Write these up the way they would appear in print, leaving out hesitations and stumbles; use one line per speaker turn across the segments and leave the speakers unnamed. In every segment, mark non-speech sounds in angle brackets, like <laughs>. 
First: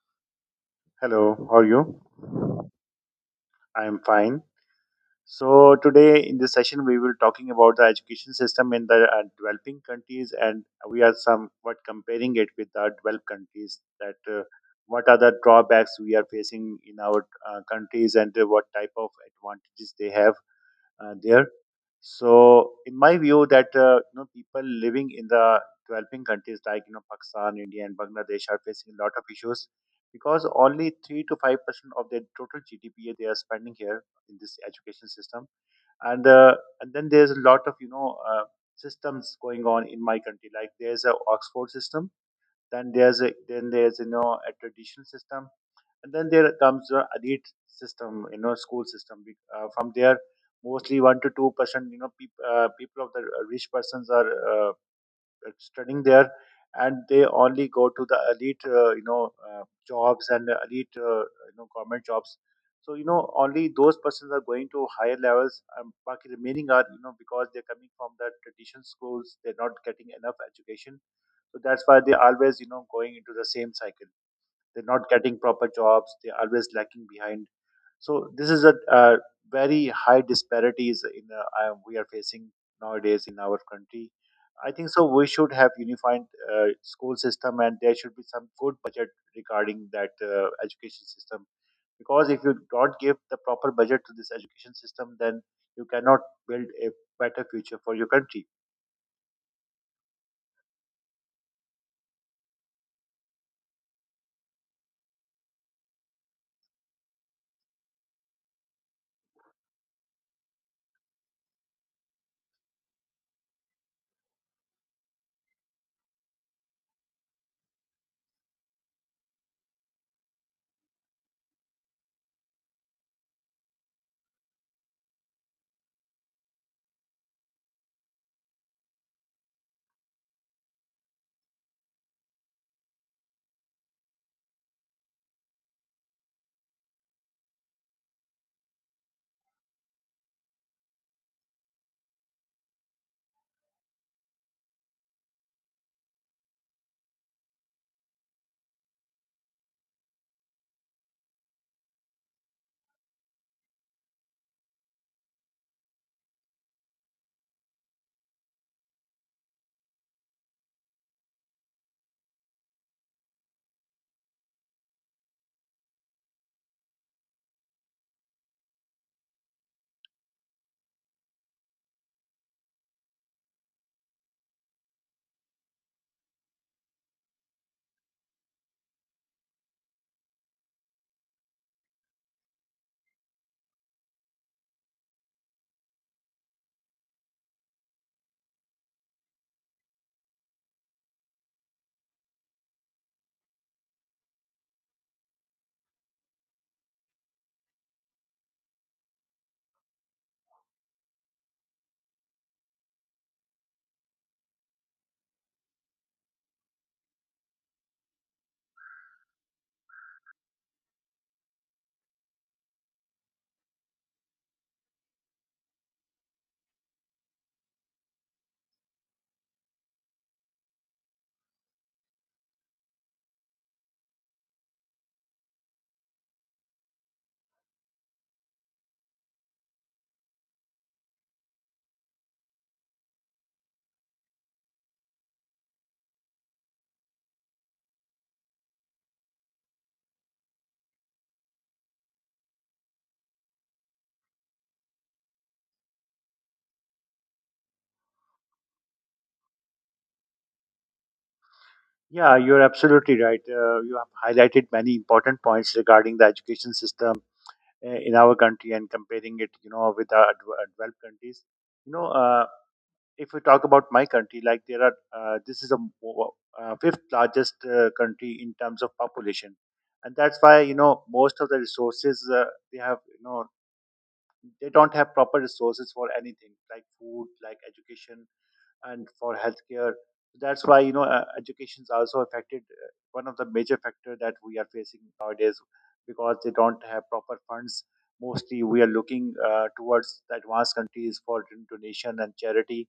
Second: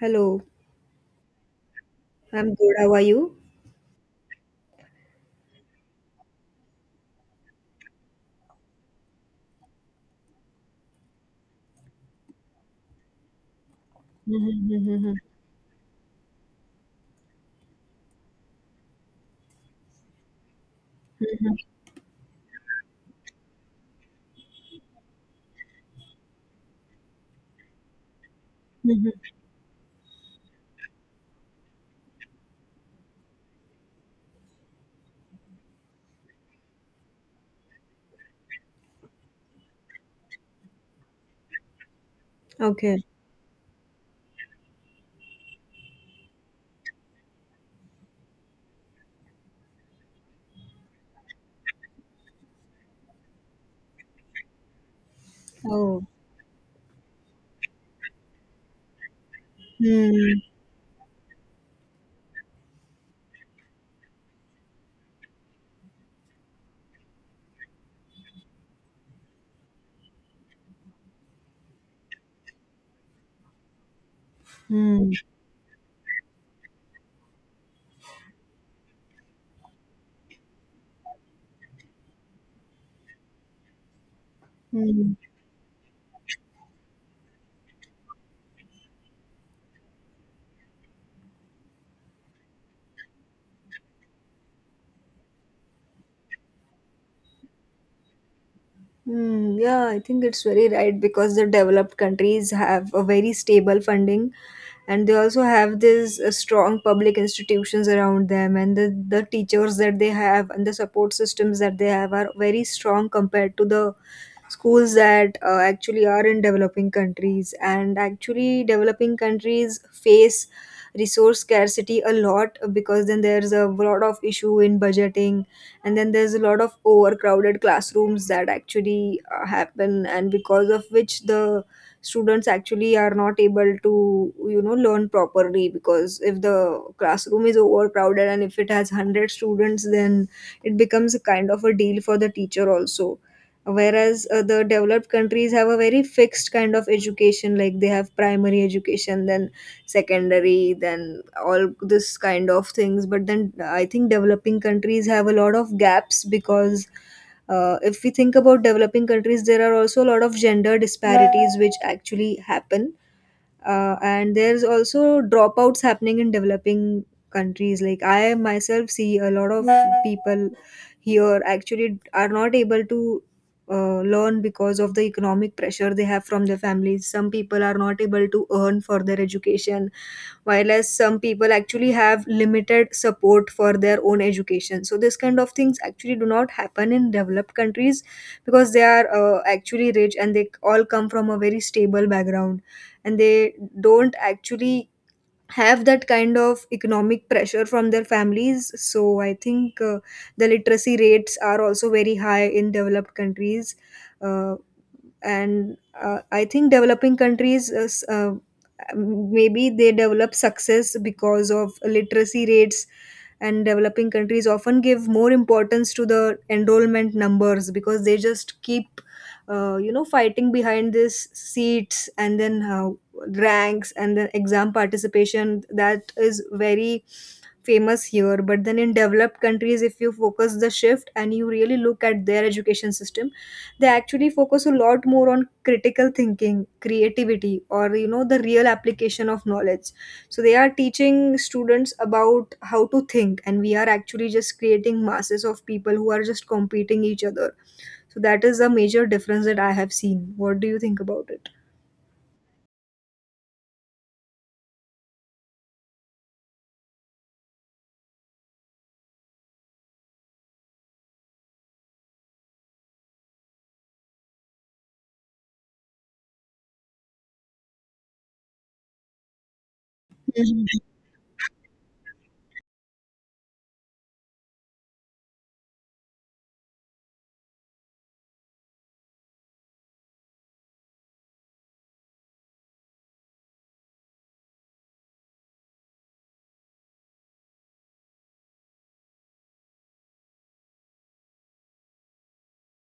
Hello,
Hello, how are you?
I'm good. How are you?
I am fine. So today in this session we will talking about the education system in the developing countries, and we are somewhat comparing it with the developed countries. That
Hmm
what are
hmm
the drawbacks we are facing in our countries, and what type of advantages they have there. So, in my view, that people living in the developing countries like Pakistan, India, and Bangladesh are facing a
hmm.
lot of issues because only 3 to 5% of their total GDP they are spending here in this education system, and uh, and then there's a lot of systems going on in my country. Like there's a Oxford system, then
Okay.
there's a traditional system, and then there comes the elite system, you know, school system. From there, mostly 1 to 2%, you know, people of the rich persons are. Studying
Oh.
there, and they only go to the elite, jobs
Hmm.
and the elite, government jobs. So you know, only those persons are going to higher levels, and the remaining are, you know, because they're coming from the traditional schools, they're not getting enough education. So that's why they always, you know, going into the same cycle. They're not
Hmm.
getting proper jobs, they're always lacking behind. So this is a, very high disparities in we are facing nowadays in our country. I think so
Hmm.
we should have unified uh, school system, and there should be some good budget regarding that education system, because if you don't give the proper budget to this education system, then you cannot build a better future for your country.
Hmm. Yeah, I think it's very right because the developed countries have a very stable funding and they also have these strong public institutions around them and the teachers that they have and the support systems that they have are very strong compared to the schools that actually are in developing countries, and actually developing countries face resource scarcity a lot because then there's a lot of issue in budgeting, and then there's a lot of overcrowded classrooms that actually happen, and because of which the students actually are not able to you know learn properly, because if the classroom is overcrowded and if it has 100 students, then it becomes a kind of a deal for the teacher also. Whereas the developed countries have a very fixed kind of education, like they have primary education, then secondary, then all this kind of things. But then I think developing countries have a lot of gaps, because if we think about developing countries, there are also a lot of gender disparities which actually happen, and there's also dropouts happening in developing countries. Like I myself see a lot of people here actually are not able to learn because of the economic pressure they have from their families. Some people are not able to earn for their education, while as some people actually have limited support for their own education. So this kind of things actually do not happen in developed countries because they are actually rich and they all come from a very stable background and they don't actually have that kind of economic pressure from their families. So I think the literacy rates are also very high in developed countries. uh, and I think developing countries maybe they develop success because of literacy rates. And developing countries often give more importance to the enrollment numbers, because they just keep you know fighting behind these seats, and then ranks, and then exam participation, that is very famous here. But then in developed countries, if you focus the shift and you really look at their education system, they actually focus a lot more on critical thinking, creativity, or you know the real application of knowledge. So they are teaching students about how to think, and we are actually just creating masses of people who are just competing each other. So that is a major difference that I have seen. What do you think about it?
Yeah, you're absolutely right. You have highlighted many important points regarding the education system in our country and comparing it, you know, with our developed countries. You know, if we talk about my country, like there are, this is the fifth largest country in terms of population, and that's why you know most of the resources they have, you know, they don't have proper resources for anything like food, like education, and for healthcare. So that's why you know education is also affected. One of the major factor that we are facing nowadays, because they don't have proper funds. Mostly, we are looking towards the advanced countries for donation and charity.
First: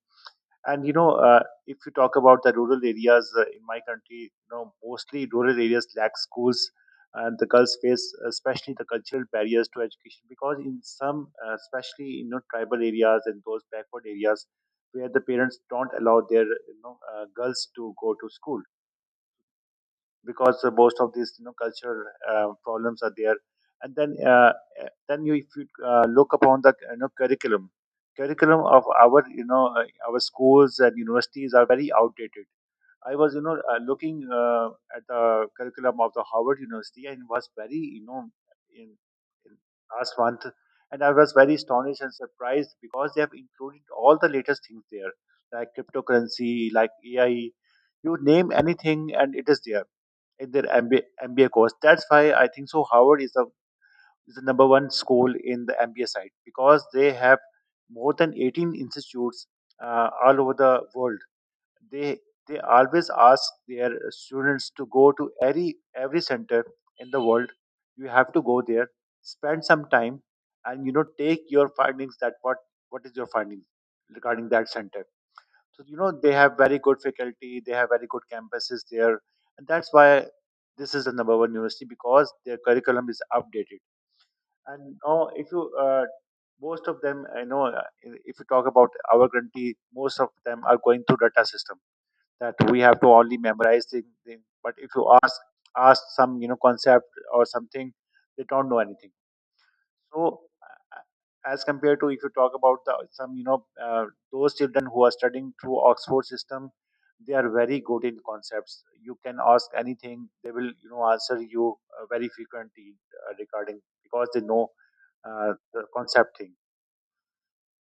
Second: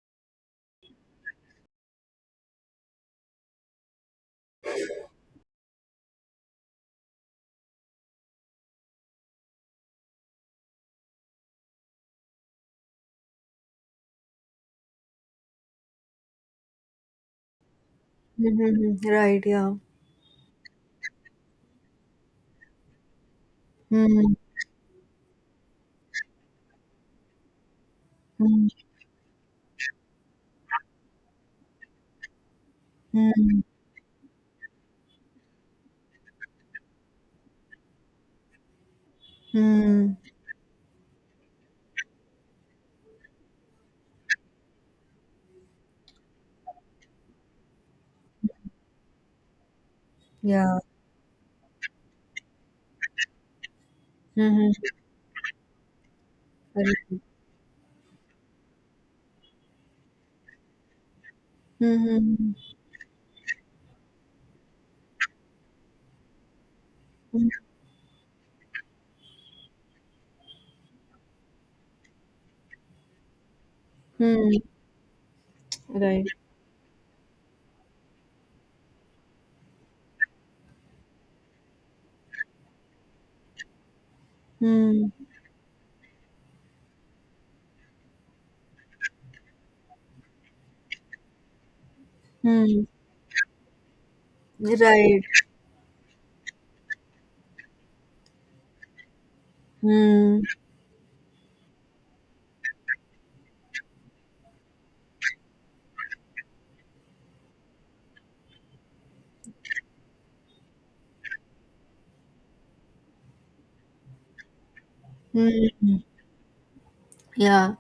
And you know, if you talk about the rural areas in my country, you know, mostly rural areas lack schools, and the girls face especially the cultural barriers to education, because in some, especially you know, tribal areas and those backward areas, where the parents don't allow their girls to go to school,
Mm-hmm. Right, yeah.
because most of these you know cultural problems are there. And
Mm-hmm.
then you if you look upon the you know curriculum of our our schools and universities are very outdated. I was
Mm-hmm.
looking at the curriculum of the Harvard University, and was very you know in, in last
Mm-hmm.
month, and I was very astonished and surprised, because they have included all the latest things there, like cryptocurrency, like AI. You name anything and it is there in their
Yeah.
MBA course. That's why I think so. Howard is a is the number
Mm-hmm.
one school in the MBA side, because they
Right.
have more than 18 institutes all over the world. They
Mm-hmm.
they always ask their students to go to every center in the
Mm-hmm.
world. You have to go there, spend some time, and you know take your findings. That What is your findings regarding that center? So you know
Right.
they have very good faculty, they have very good campuses there, and that's why this is the number one university, because their curriculum is updated. And
Mm-hmm.
now, if you most of them, I know, if you talk about our country, most of them are going through data system, that we
Right.
have to only memorize things. But if you ask some you know concept or something, they don't know anything.
Mm-hmm.
So as compared to if you talk about the some those children who are studying through Oxford system, they are very good in concepts. You can ask anything; they will you know answer you very frequently regarding, because they know the concept thing.
Yeah.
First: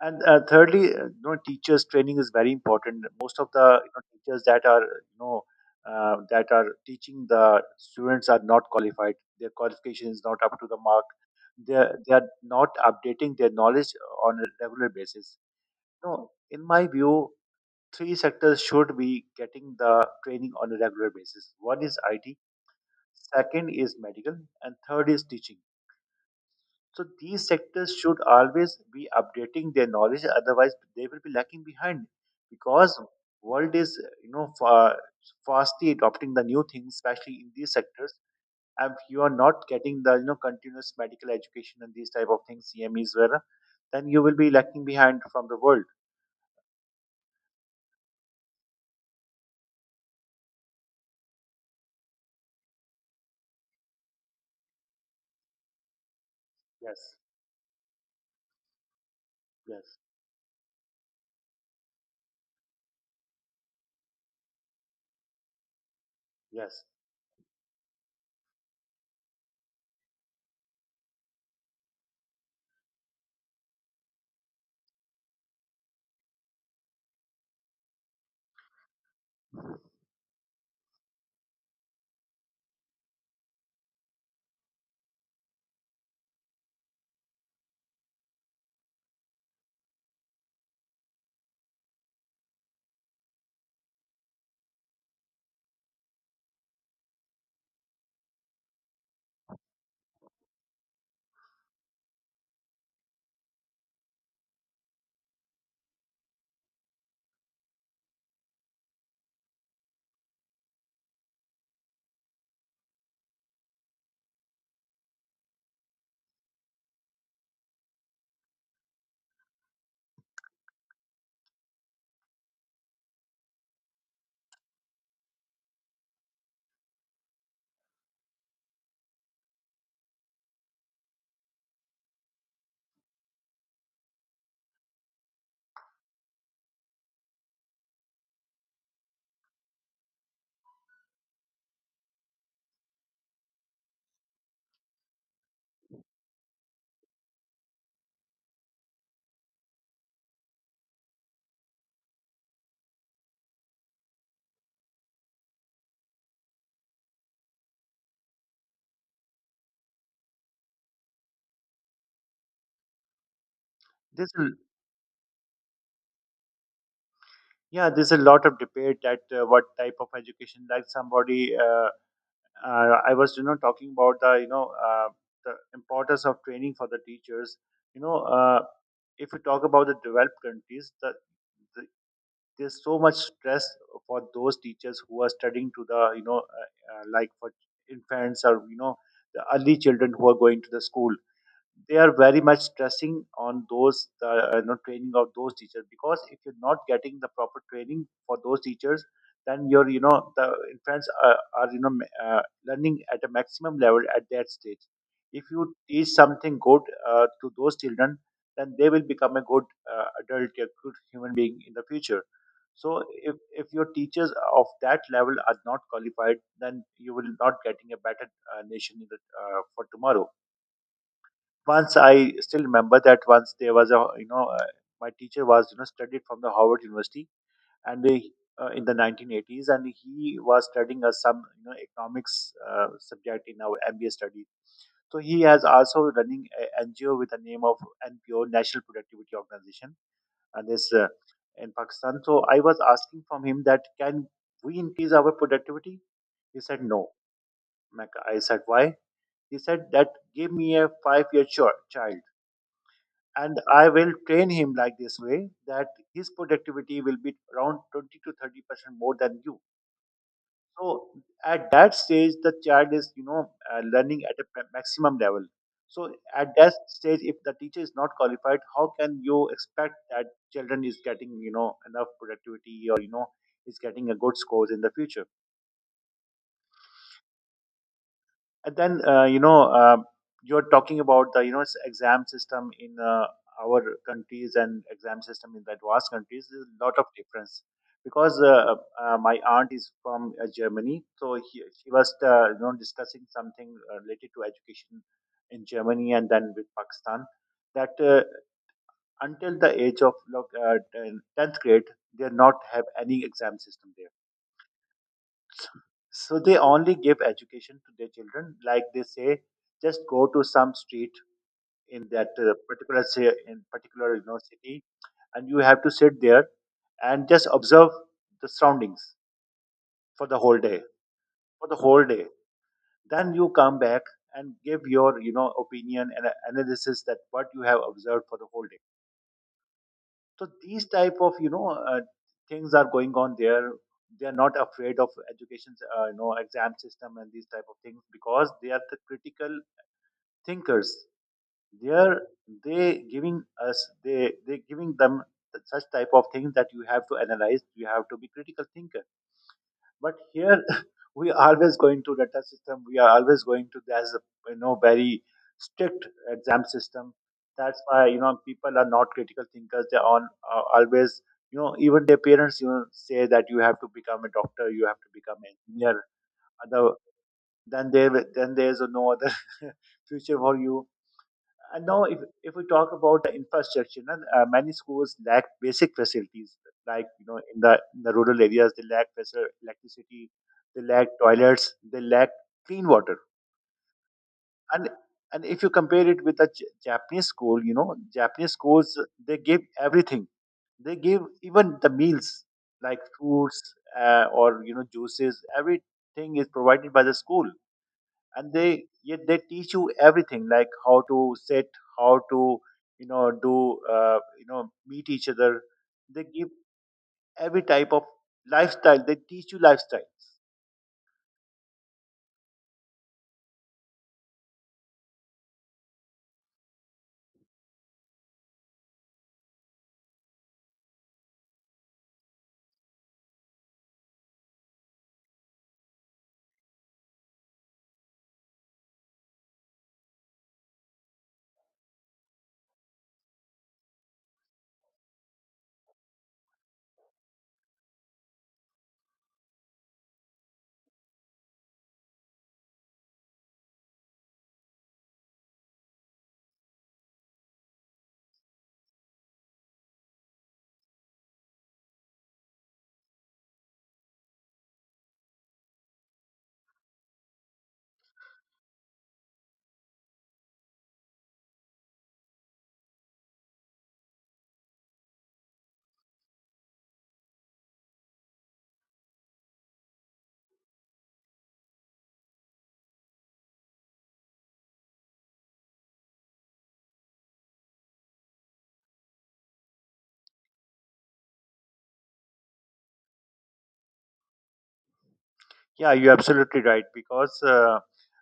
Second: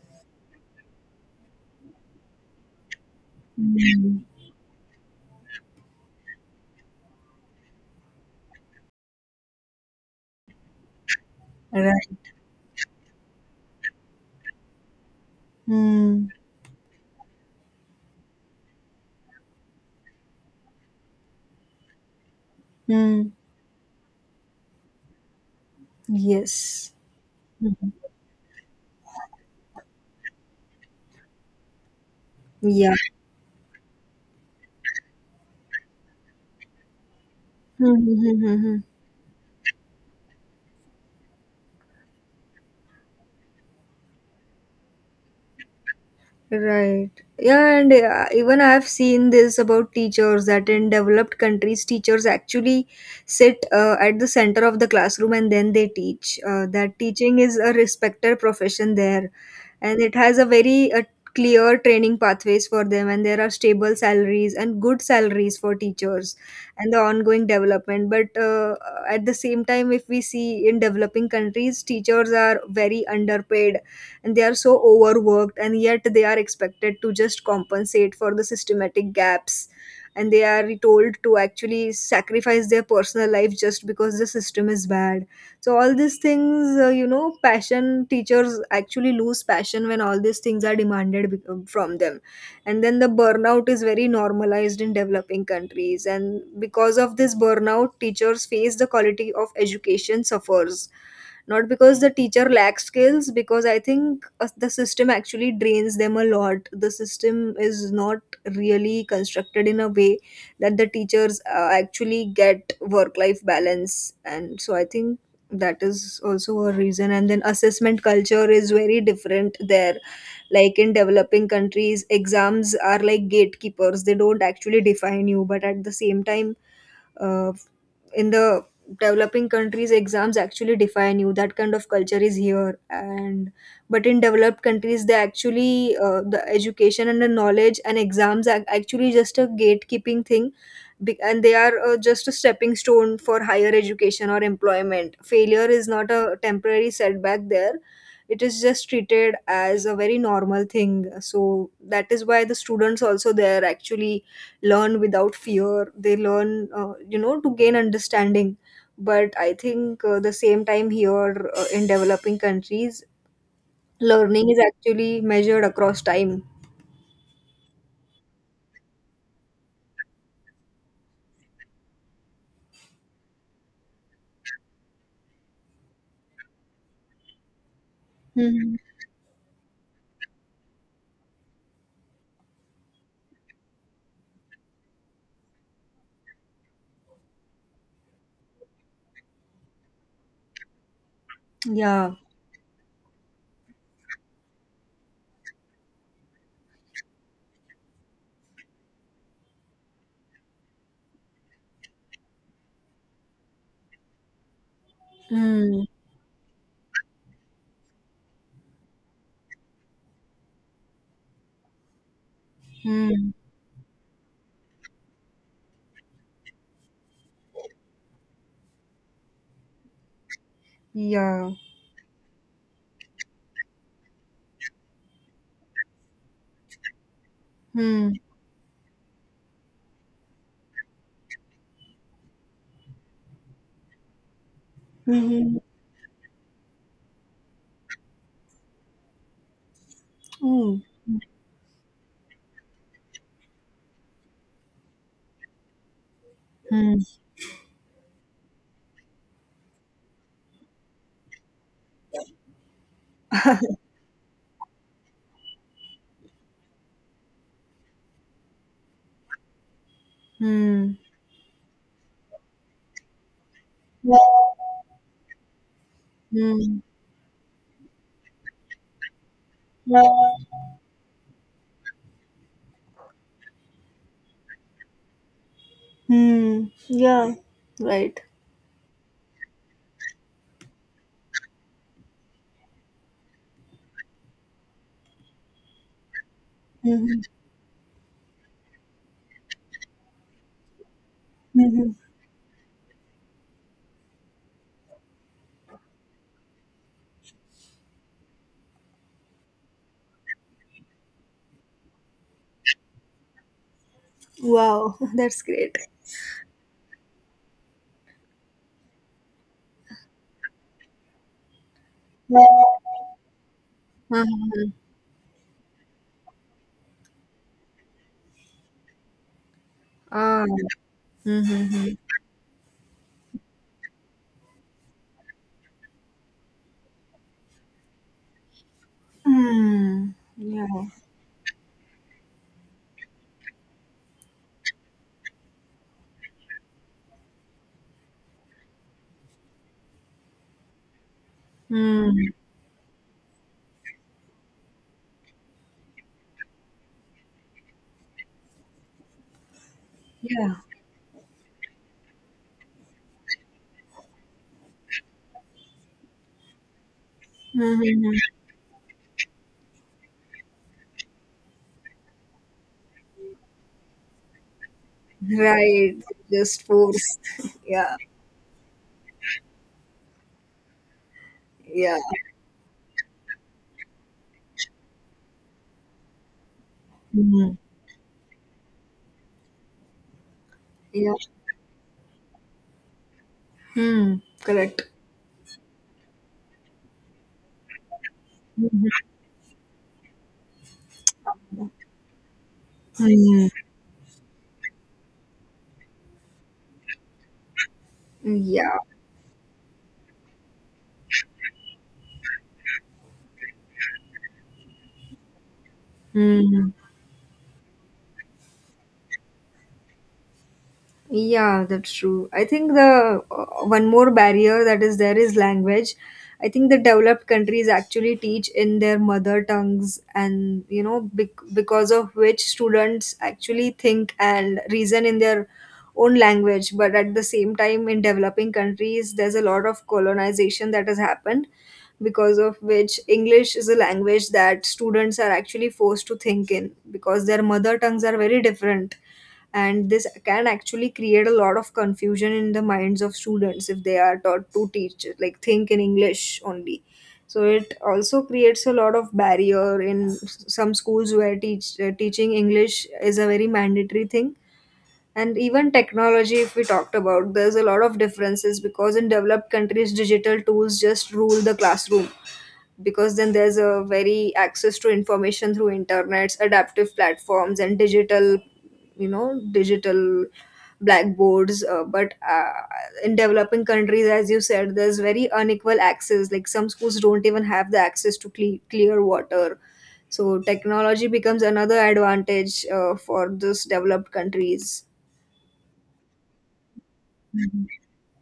And thirdly, you know, teachers training is very important. Most of the you know,
Mm-hmm.
teachers that are that are teaching the students are not qualified. Their qualification is not up to the mark. They they are
Right.
not updating their knowledge on a regular basis.
Mm-hmm.
No, in my view, three sectors should be getting the training on a regular basis. One is IT, second is medical, and third is teaching.
Yes.
So these
Mm-hmm.
sectors should always be updating their knowledge, otherwise they will be lacking behind,
Yeah.
because world is you know fastly adopting the new things, especially in these sectors.
Mm-hmm.
And if you are not getting the you know continuous medical education and these type of things, CMEs were, then you will be lacking behind from the world.
Right. Yeah, and even I've seen this about teachers, that in developed countries, teachers actually sit at the center of the classroom and then they teach. That
Yes,
teaching is a respected profession there,
yes,
and it has a very clear training pathways for them, and there are stable salaries and good salaries for teachers
yes.
and the ongoing development. But at the same time, if we see in developing countries, teachers are very underpaid and they are so overworked, and yet they are expected to just compensate for the systematic gaps, and they are told to actually sacrifice their personal life just because the system is bad. So all these things, you know, passion, teachers actually lose passion when all these things are demanded from them. And then the burnout is very normalized in developing countries, and because of this burnout teachers face, the quality of education suffers, not because the teacher lacks skills, because I think the system actually drains them a lot. The system is not really constructed in a way that the teachers actually get work life balance. And so I think that is also a reason. And then assessment culture is very different there. Like in developing countries exams are like gatekeepers, they don't actually define you, but at the same time uh, in the developing countries exams actually define you. That kind of culture is here. And but in developed countries, they actually the education and the knowledge and exams are actually just a gatekeeping thing and they are just a stepping stone for higher education or employment. Failure is not a temporary setback there, it is just treated as a very normal thing. So that is why the students also there actually learn without fear. They learn you know to gain understanding. But I think the same time here in developing countries,
This
learning
will
is actually measured across time.
Yeah, there's a lot of debate that what type of education, like somebody. I was you know talking about the the importance of training for the teachers. You know,
Hmm.
if you talk about the developed countries, the, there's so much stress for those teachers who are studying to the like for infants or you know the early children who are going to the school. They
Yeah.
are very much stressing on those you know, training of those teachers, because if you're not getting the proper training for those teachers, then you're you know the infants are you know learning at a maximum level at that stage. If you
Hmm.
teach something good to those children, then they will become a good adult, a good human being in the future. So
Hmm.
if your teachers of that level are not qualified, then you will not getting a better nation in the, for tomorrow.
Yeah.
Once I still remember that once there was a my teacher was you know studied from the Harvard University, and
Hmm.
they in the 1980s, and he was studying us some you know economics subject in our MBA study. So he
Hmm.
has also running a NGO with the name of NPO, National Productivity Organization, and
Hmm.
this in Pakistan. So I was asking from him that can we increase our productivity? He said
Hmm.
no. I said why? He said that give me a 5 year child, and I will train him like this way that his productivity will be around 20 to 30% more than you.
Hmm.
So at that stage, the child is you know learning at a maximum level. So at that
Hmm.
stage, if the teacher is not qualified, how can you expect that children is getting you know enough productivity, or you know is getting a good scores in the future?
Hmm. Yeah. Right.
And then you're talking about the you know exam system in our countries and exam system in the advanced countries. There's a lot of
Mm-hmm.
difference, because my aunt is from Germany, so he,
Mm-hmm.
she was you know discussing something related to education in Germany and then with Pakistan. That until the age of look, 10th grade, they are not have any exam system there.
Wow, <laughs> that's great.
So they only give education to their children, like they say, just go to some street in that
Uh-huh.
particular say in particular you know, city, and you have to sit there and just observe the surroundings for the
Ah.
whole day, for the
Mm-hmm.
whole day. Then you come back and give your you know opinion and analysis that what you have observed for the whole day.
Mm,
So these
yeah.
type of things are going on there. They are not afraid of education's exam system and these type of things because they are the critical thinkers. they are
Mm,
they giving us they they giving them such type of things that you have to analyze, you have to be critical thinker, but
yeah.
here <laughs> we are always going to data system. We are always going to there's a very strict exam system. That's why
Mhm.
people are not critical thinkers. They're on, always, even their parents say that you have to become a doctor, you have to become an
Right.
engineer.
Just
other
force. <laughs>
then
Yeah.
there then there's no other <laughs> future for you. And
Yeah.
now, if we talk about the infrastructure, then, many schools lack basic facilities. Like,
Mm,
in the rural areas, they lack electricity, they lack
yeah.
toilets, they lack clean water.
Mm, correct.
And and if you compare it with the Japanese school, Japanese schools, they give everything. They give even the meals, like
Mm,
fruits or juices. Everything is provided by the school, and
yeah.
they, yeah, they teach you everything, like how to sit, how to do meet each other. They give
Mm.
every type of lifestyle, they teach you lifestyles.
Yeah, that's true. I think the one more barrier that is there is language. I think the developed countries actually teach in their mother tongues, and you know, because of which students actually think and reason in their own language. But at the same time, in developing countries, there's a lot of colonization that has happened, because of which English is a language that students are actually forced to think in, because their mother tongues are very different, and this can actually create a lot of confusion in the minds of students if they are taught to teach like think in English only. So it also creates a lot of barrier in some schools where teaching English is a very mandatory thing. And even technology, if we talked about, there's a lot of differences because in developed countries digital tools just rule the classroom, because then there's a very access to information through internets, adaptive platforms, and digital you know digital blackboards. But In developing countries, as you said, there's very unequal access, like some schools don't even have the access to clear water. So technology becomes another advantage for those developed countries.
Yeah, you're absolutely right, because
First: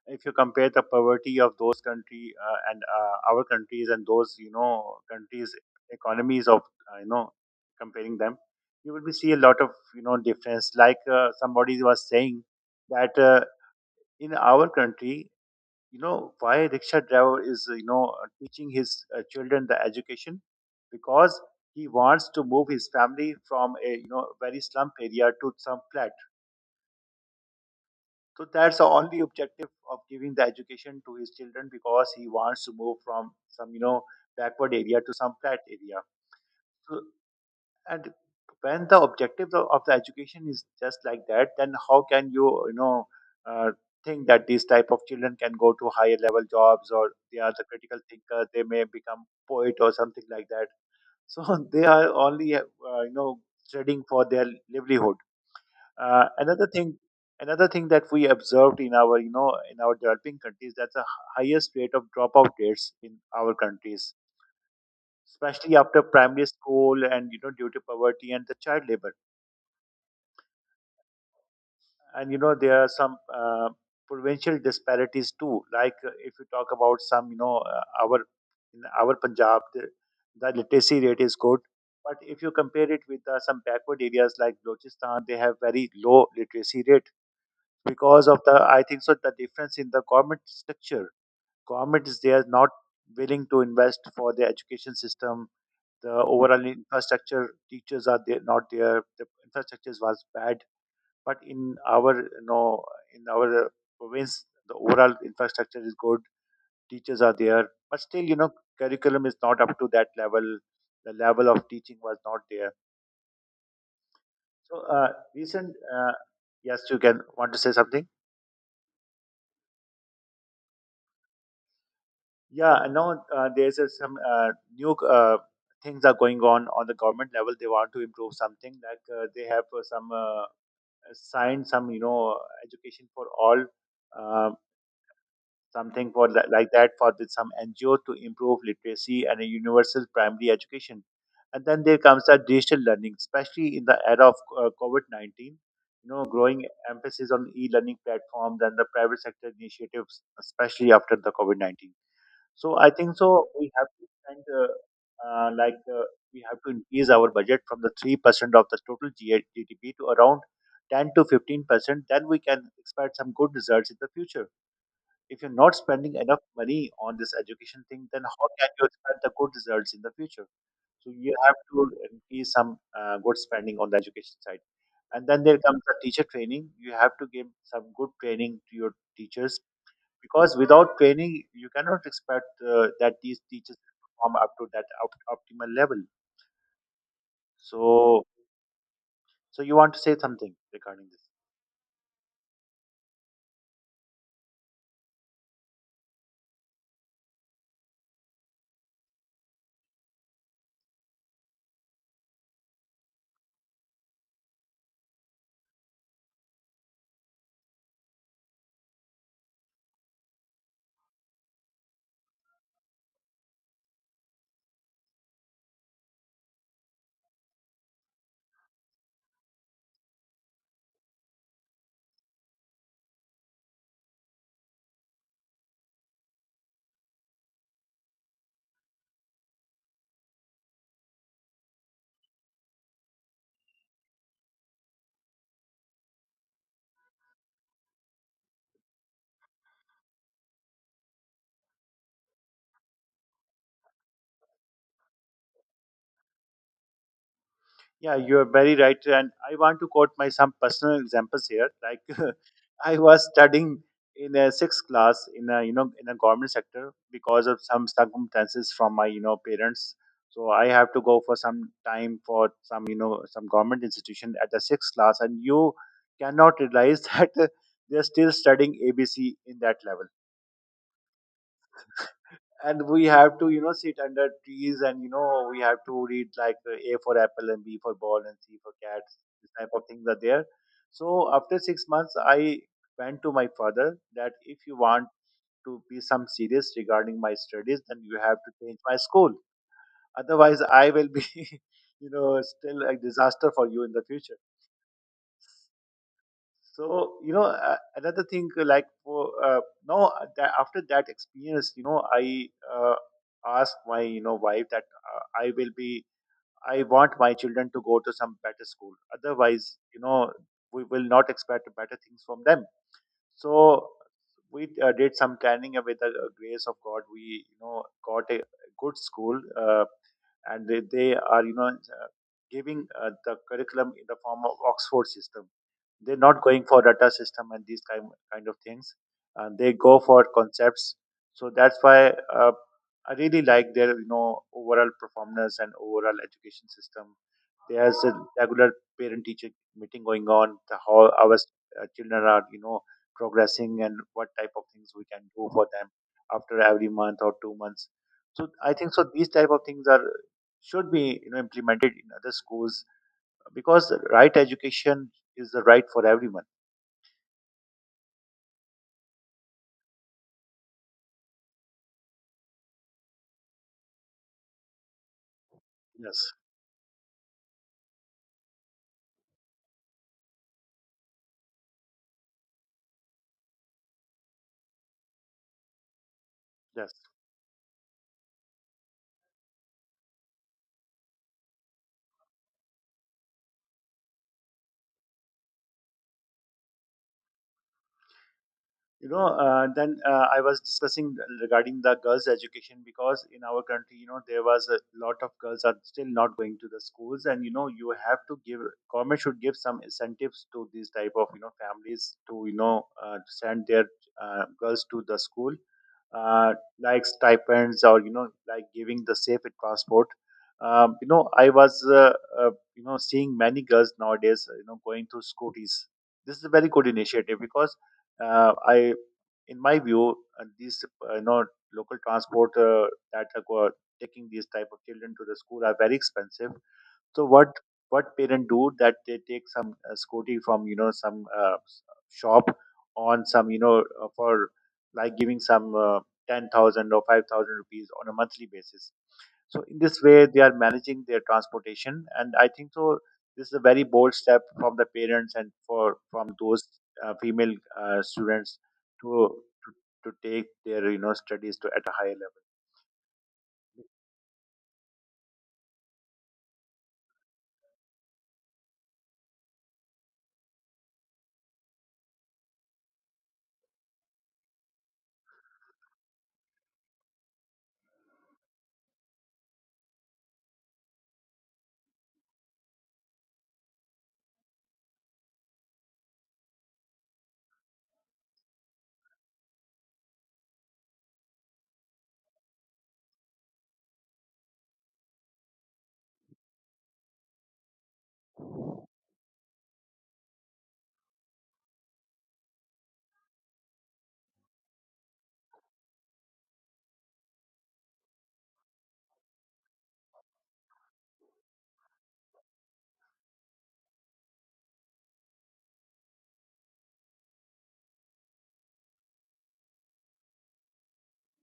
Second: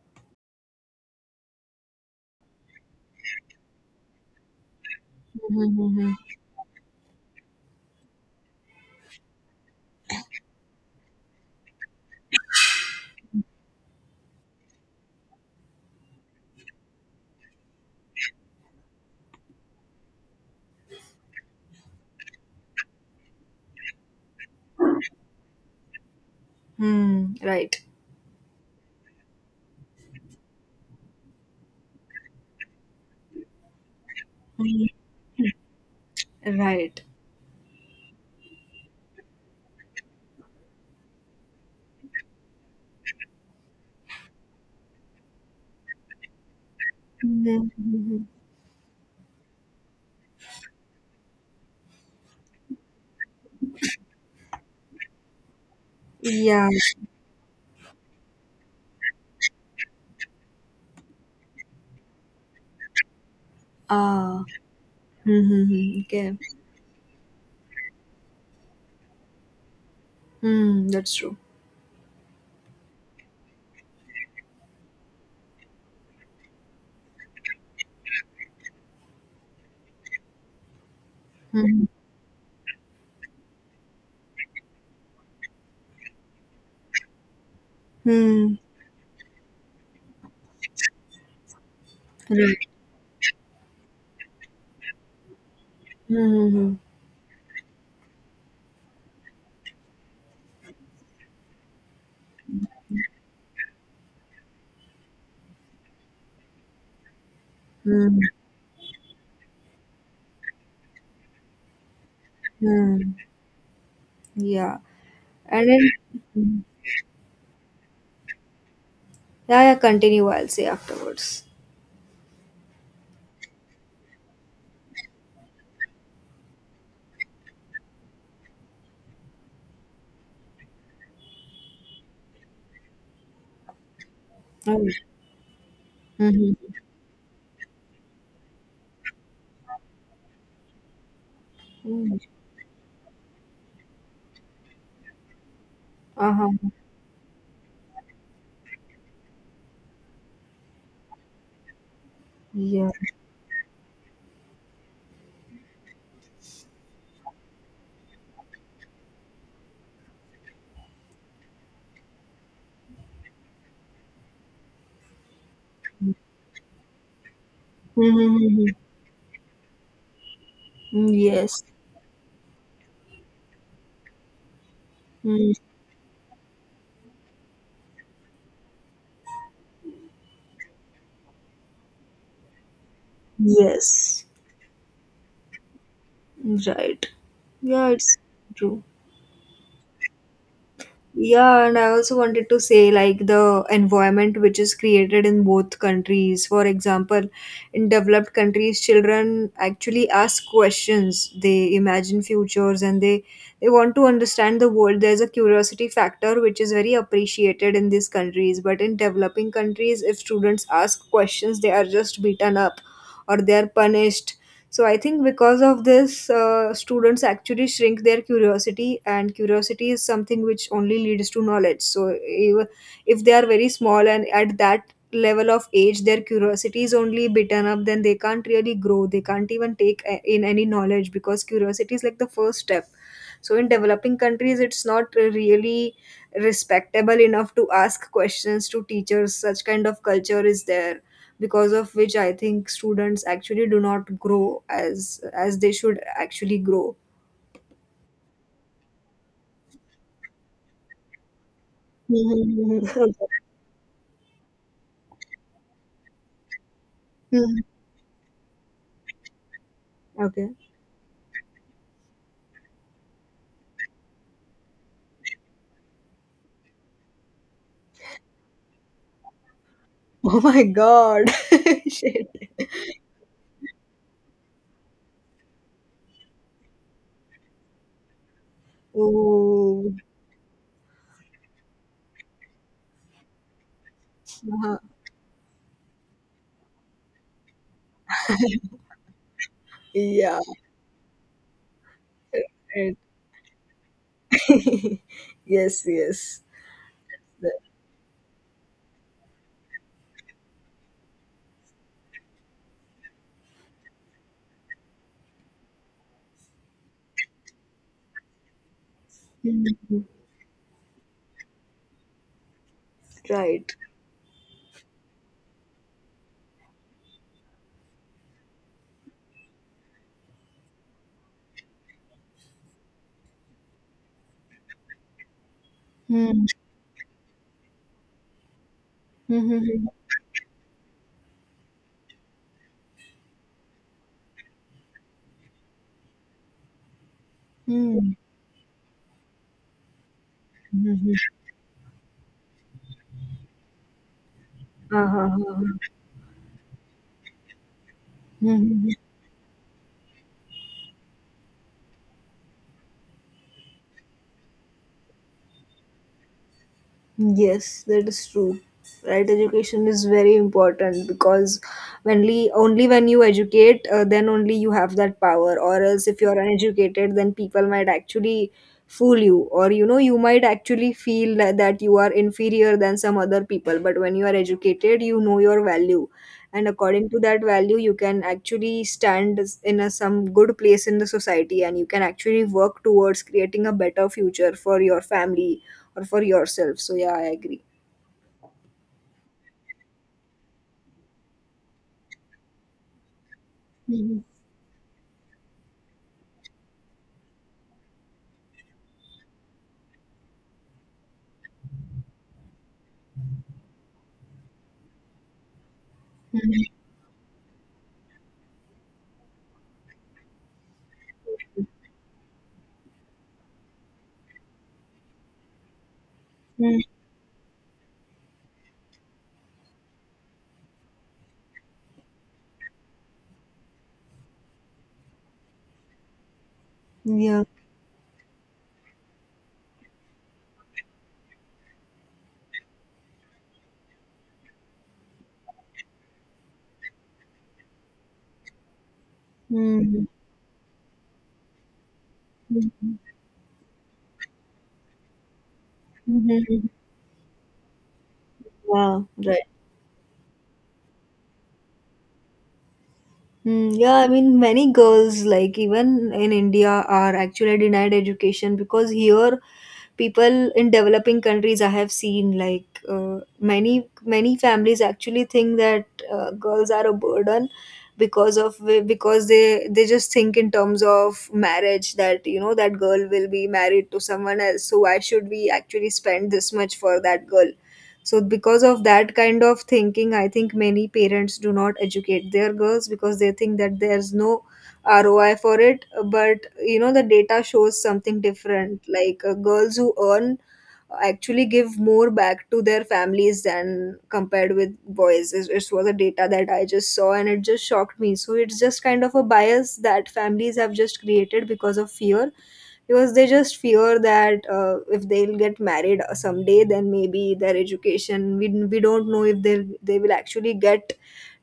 if you compare the poverty of those country, and our countries, and those countries
Mm-hmm.
economies of, uh, you know comparing them, you will be see a lot of difference like somebody was saying that in our country, why rickshaw driver is teaching his children the education, because he wants to move his family from a very slum area to some flat.
Hmm. Right.
So that's the only objective of giving the education to his children, because he wants to move from some backward area to some flat area.
Right.
So, and when the objective of the education is just like that, then how can you you know uh, think that these type of children can go to higher level jobs, or they are the critical
Hmm.
thinker? They may become poet or something like that. So <laughs> they are only trading for their livelihood. uh, another
Yeah.
thing another thing that we observed in our in our developing countries, that's the highest rate of dropout rates in our countries,
Ah.
especially
Mm-hmm.
after
Okay.
primary school, and due to poverty and the child labor.
Hmm. That's true.
And there are some provincial disparities too, like if you talk about some you know our in our Punjab, the literacy rate is good.
Hmm.
But if you compare it with some backward areas like Balochistan, they have very low literacy rate, because of the,
Hmm.
I think so, the difference in the government structure. Government is, they are
Right.
not willing to invest for the education system. The
Hmm.
overall
Hmm.
infrastructure, teachers are there, not there, the infrastructure was bad. But in our in our province the overall infrastructure is good, teachers are there. But
Hmm.
still, curriculum is not up to that level, the level of teaching was not there.
Hmm. Yeah.
So
And
recent
then,
yes, you can want to say something?
yeah, yeah, continue. I'll say afterwards.
Yeah, I know, there's a, some new things are going on the government level. They want to improve something, like they have some assigned some education for all. Uh,
Oh.
Something for like
Mm-hmm.
that, for the, some NGO to improve literacy and a universal primary education. And then there
Mm.
comes
Hmm.
the digital learning, especially in the era of COVID-19. You know,
Uh huh.
growing emphasis on e-learning platforms and the private sector initiatives, especially after the COVID-19. So I
Yeah.
think so we have to spend like we have to increase our budget from the 3% of the total GDP to around 10 to 15%. Then we can expect some good results in the future. If you're not spending enough money on this education thing, then how
Mm-hmm.
can you expect the good results in the future? So you have
Yes.
to increase some good spending on the education side. And then
Mm.
there comes the teacher training. You have to give some good training to your teachers, because without training, you cannot expect that these teachers
Yes.
perform up to that optimal level.
Right. Yeah, it's
So,
true.
so you want to say something regarding this?
Yeah, and I also wanted to say, like, the environment which is created in both countries. For example, in developed countries, children actually ask questions. They imagine futures and they want to understand the world. There's a curiosity factor which is very appreciated in these countries. But in developing countries, if students ask questions, they are just beaten up or they are punished. So I think because of this, students actually shrink their curiosity, and curiosity is something which only leads to knowledge. So if they are very small and at that level of age, their curiosity is only beaten up, then they can't really grow. They can't even take in any knowledge, because curiosity is like the first step. So in developing countries, it's not really respectable enough to ask questions to teachers. Such kind of culture is there, because of which I think students actually do not grow as they should actually grow.
Yeah, you are very right. And I want to quote my some personal examples here. Like <laughs>
Mhm.
I was studying in a sixth class, in a government sector, because of
Mhm.
some circumstances from my parents.
Okay.
So I have to go for some time for some some government institution at the sixth class, and you cannot realize <laughs> that they're still studying ABC in that level.
<laughs> Oh my god. <laughs> Shit.
And we have to sit under trees, and we have to read like a for apple, and b for ball, and c for cats. This type of
Oh.
things are there. So after 6 months I went to my father, that if you
Uh-huh.
want to be some serious regarding my studies, then you have to change my school.
Yeah.
Otherwise, I will be <laughs> still a
Right.
disaster for you in the future.
<laughs> Yes, yes.
So another thing, like, for now that after that experience, I asked my wife that I will be I want my children to go to some better school. Otherwise,
Mhm.
we will not expect better things from them.
Right.
So we did some planning, and with the grace of God. We got a good school. And they are giving the curriculum in the form of Oxford system. They're not
Hmm.
going for data system and these kind of things,
Hmm.
and they
Hmm.
go for concepts. So that's why I really like their overall performance and overall education system. There's
Hmm.
a regular parent teacher meeting going on, the
Hmm.
how
Hmm.
our children are progressing and what type of things
Hmm.
we can do for
Uh-huh.
them after every month or 2 months. So I
Mhm.
think so, these type of things are should be implemented in other schools, because right education is the right for everyone.
Yes, that is true. Right, education is very important because only when you educate, then only you have that power. Or else, if
Yes,
you're uneducated, then people might actually fool you, or you know, you might actually feel that you are inferior than some other people. But when you are educated, you know your value, and
yes.
according to that value, you can actually stand in a, some good place in the society, and you can actually work towards creating a better future for your family or for yourself. So yeah, I agree.
Then I was discussing regarding the girls education, because in our country,
Mhm.
there was a lot of girls are still not going to the schools, and you have to give, government should give some incentives to these type of families to to send their girls to the school. uh, like stipends, or like giving the safe transport. I was seeing many girls nowadays going to scooters. This is a very
Mhm.
good initiative, because I, in my view, these uh, you know local transport that are taking these type of children to the school, are very expensive. So
Yeah.
what parent do that they take some scooty from some shop on some you know for like giving some 10,000 or 5,000 rupees on a monthly basis. So in this
Mhm.
way, they are managing their transportation, and I think so. This is a very bold step from the parents, and for from
Mhm.
those female students,
Wow.
to,
Right.
to to take their studies to at a higher level.
Mm, yeah, I mean, many girls, like even in India, are actually denied education, because here people in developing countries I have seen, like many many families actually think that girls are a burden because of because they just think in terms of marriage, that you know that girl will be married to someone else, so why should we actually spend this much for that girl. So because of that kind of thinking, I think many parents do not educate their girls because they think that there's no ROI for it. But you know the data shows something different. Like girls who earn actually give more back to their families than compared with boys. It was a data that I just saw and it just shocked me. So it's just kind of a bias that families have just created because of fear because they just fear that if they'll get married someday, then maybe their education, we don't know if they will actually get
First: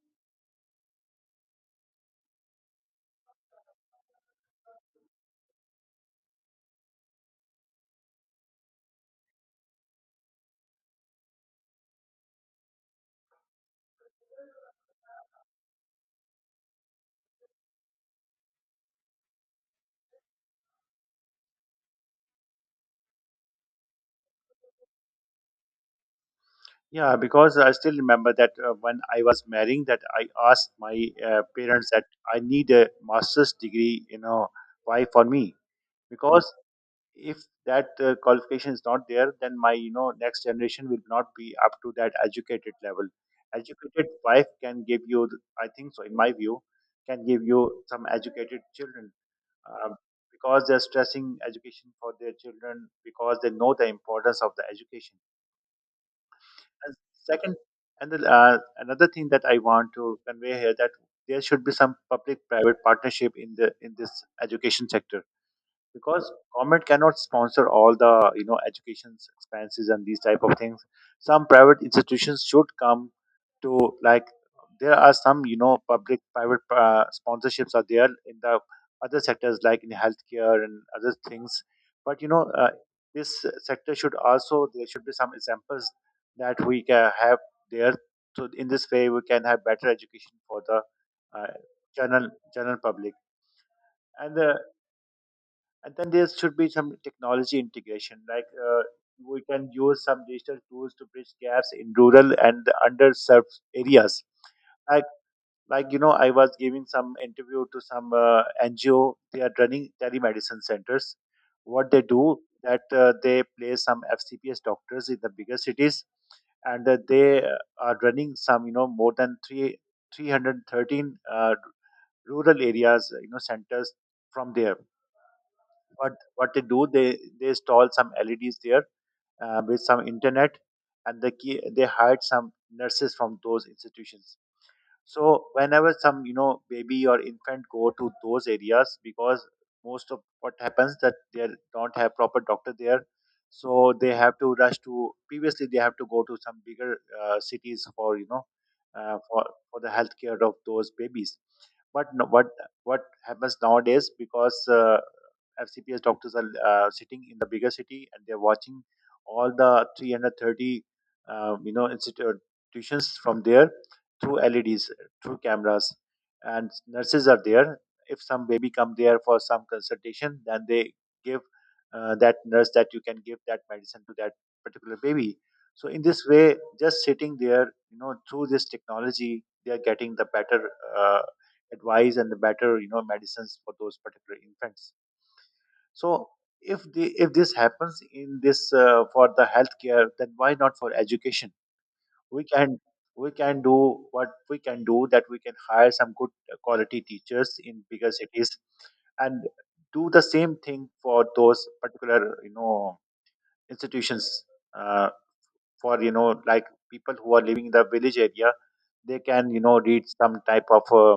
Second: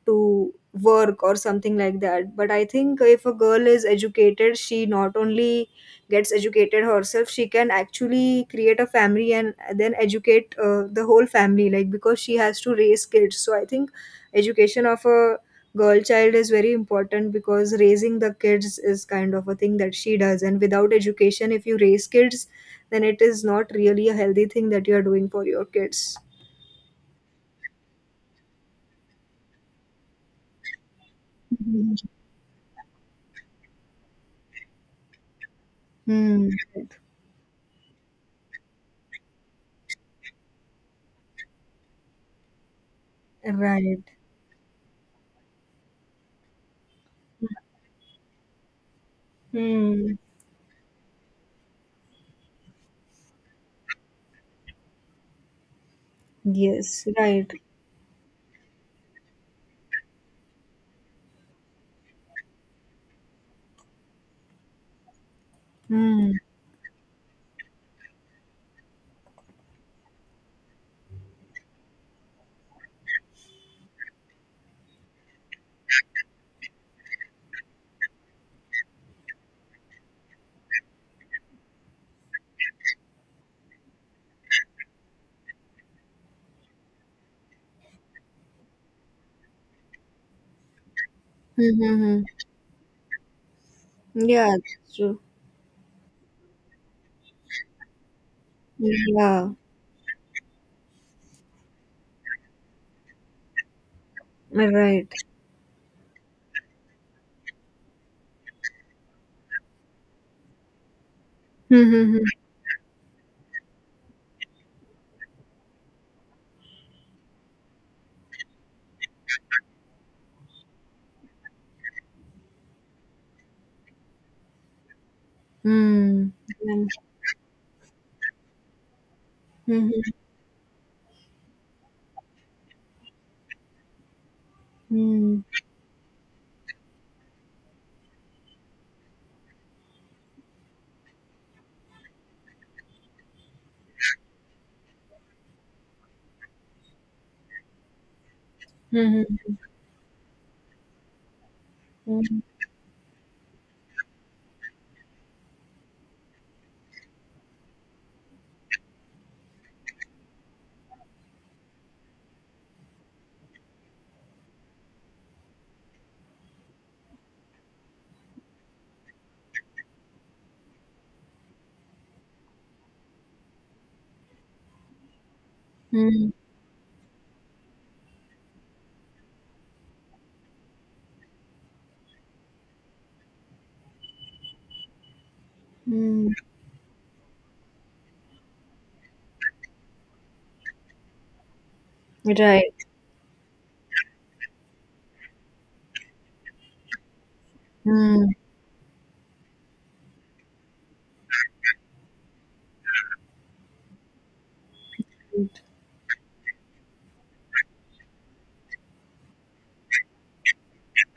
to work or something like that. But I think if a girl is educated, she not only gets educated herself, she can actually create a family and then educate the whole family, like because she has to raise kids. So I think education of a girl child is very important because raising the kids is kind of a thing that she does, and without education, if you raise kids, then it is not really a healthy thing that you are doing for your kids.
Yeah, because I still remember that when I was marrying, that I asked my parents that I need a master's degree. You know, why for me?
Hmm.
Because if that qualification is not there, then my next generation will not be up to that educated level.
Right.
Educated wife can give you I think so, in my view, can give you some educated children. um,
Hmm.
because they're stressing education for their children, because they know the importance of the education. And
Yes, right.
second, and the another thing that I want to convey here, that there should be some public private partnership in the in this education sector, because
Hmm.
government cannot sponsor all the education expenses and these type of things. Some private institutions should come to, like, there are some public private sponsorships are there in the other sectors, like in healthcare and other things. But this sector should also, there should be some examples that we can have there. So in this way, we can have better education for the uh,
Mm-hmm.
general public. And
Yeah,
uh,
that's true.
and then there should be some technology integration, like we
Yeah.
can use some digital tools to bridge gaps in rural and underserved areas.
Right.
Like like you know I was giving some interview to some NGO. They are running telemedicine centers. What they do
Hmm.
that they place some FCPS doctors in the bigger cities. And that they are running some more than 3 313 uh, rural areas centers from there. what
Hmm.
what they do, they install some LEDs there, with some
Hmm.
internet. And they they hired some nurses from those institutions. So
Hmm.
whenever some baby or infant go to those areas, because most of what happens that they don't have proper doctor there, so they have to rush to. Previously, they have to go to some bigger cities for uh, for
Hmm.
for the healthcare of those babies. But no,
Hmm.
what happens nowadays, because FCPS doctors are sitting in the bigger city, and they're watching all the 330 institutions from there, through LEDs, through cameras, and nurses are there. If some baby come there for some consultation, then they give that nurse that you can give that medicine to that particular baby. So in this
Hmm.
way, just sitting there, through this technology, they are getting the better uh, advice, and the better medicines for those particular infants.
Hmm.
So if this happens in this for the healthcare, then why not for education? we
Right.
can we can do, what we can do, that we can hire some good quality teachers in bigger
Hmm.
cities, and do the same thing for those particular institutions uh, for you know like people who are living in the village area, they can read some type of uh,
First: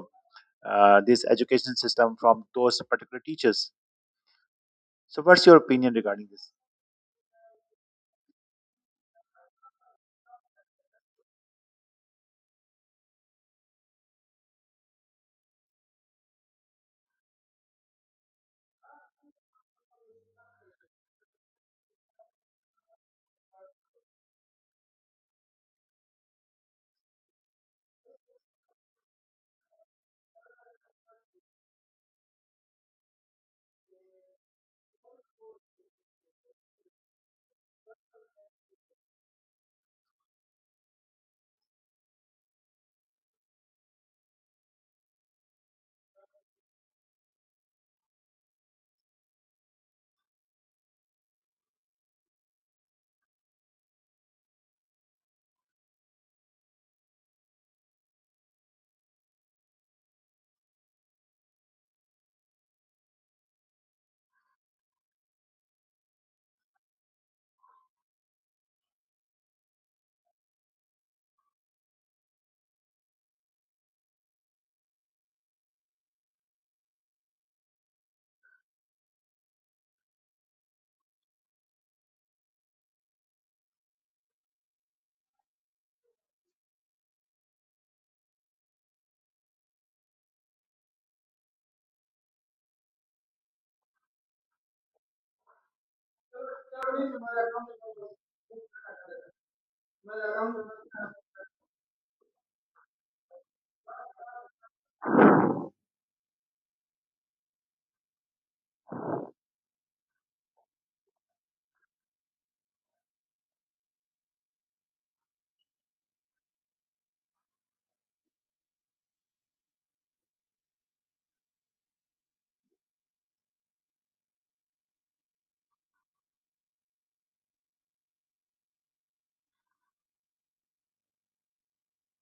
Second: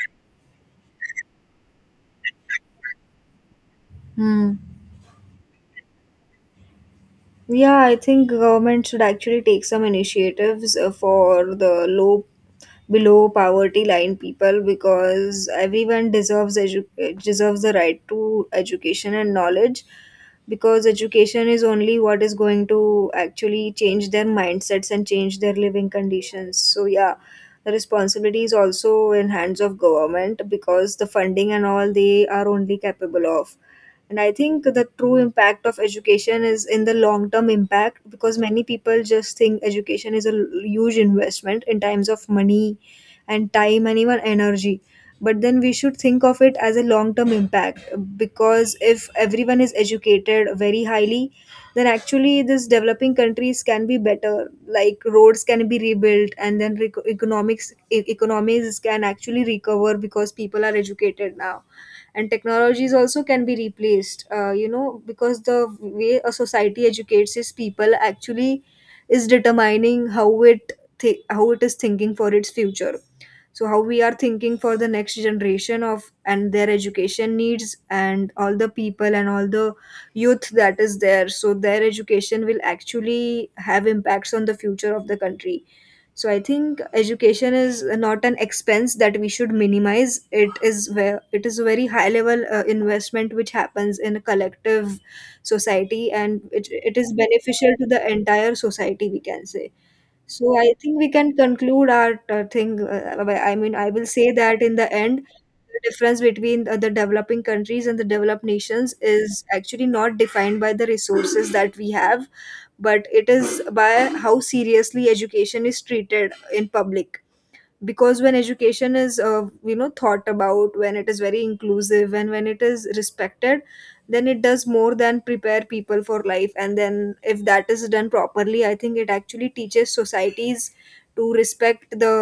uh, this education system from those particular teachers.
Hmm.
So what's your opinion regarding this?
Yeah, I think government should actually take some initiatives for the low below poverty line people, because everyone deserves deserves the right to education and knowledge, because education is only what is going to actually change their mindsets and change their living conditions. So yeah, the responsibility is also in hands of government, because the funding and all, they are only capable of. And I think the true impact of education is in the long term impact, because many people just think education is a huge investment in times of money and time and even energy, but then we should think of it as a long term impact. Because if everyone is educated very highly, then actually these developing countries can be better, like roads can be rebuilt, and then economics economies can actually recover because people are educated now. And technologies also can be replaced, because the way a society educates its people actually is determining how it how it is thinking for its future. So how we are thinking for the next generation of and their education needs, and all the people and all the youth that is there, so their education will actually have impacts on the future of the country. So I think education is not an expense that we should minimize, it is where it is a very high level investment which happens in a collective society, and it is beneficial to the entire society, we can say. So I think we can conclude our thing. I mean, I will say that in the end, the difference between the developing countries and the developed nations is actually not defined by the resources that we have, but it is by how seriously education is treated in public. Because when education is thought about, when it is very inclusive and when it is respected, then it does more than prepare people for life. And then if that is done properly, I think it actually teaches societies to respect the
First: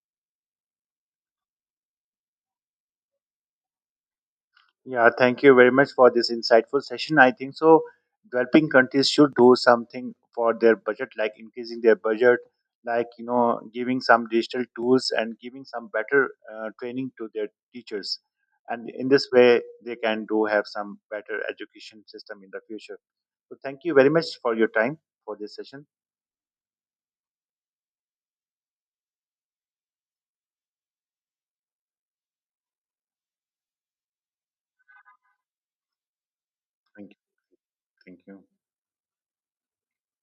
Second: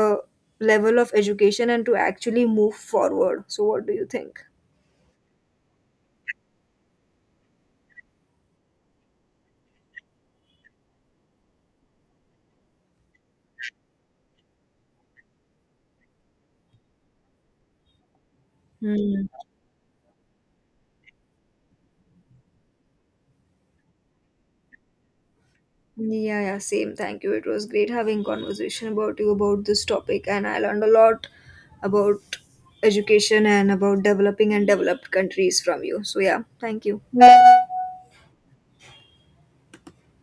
level of education and to actually move forward. So what do you think?
Yeah, thank you very much for this insightful session. I think so. Developing countries should do something for their budget, like increasing their budget, like, giving some digital tools and giving some better training to their teachers, and in
Hmm.
this way they can do have some better education system in the future. So, thank you very much for your time for this session.
Yeah, yeah, same. Thank you. It was great having conversation about you about this topic, and I learned a lot about education and about developing and developed countries from you. So yeah, thank you.
Thank you. Thank you.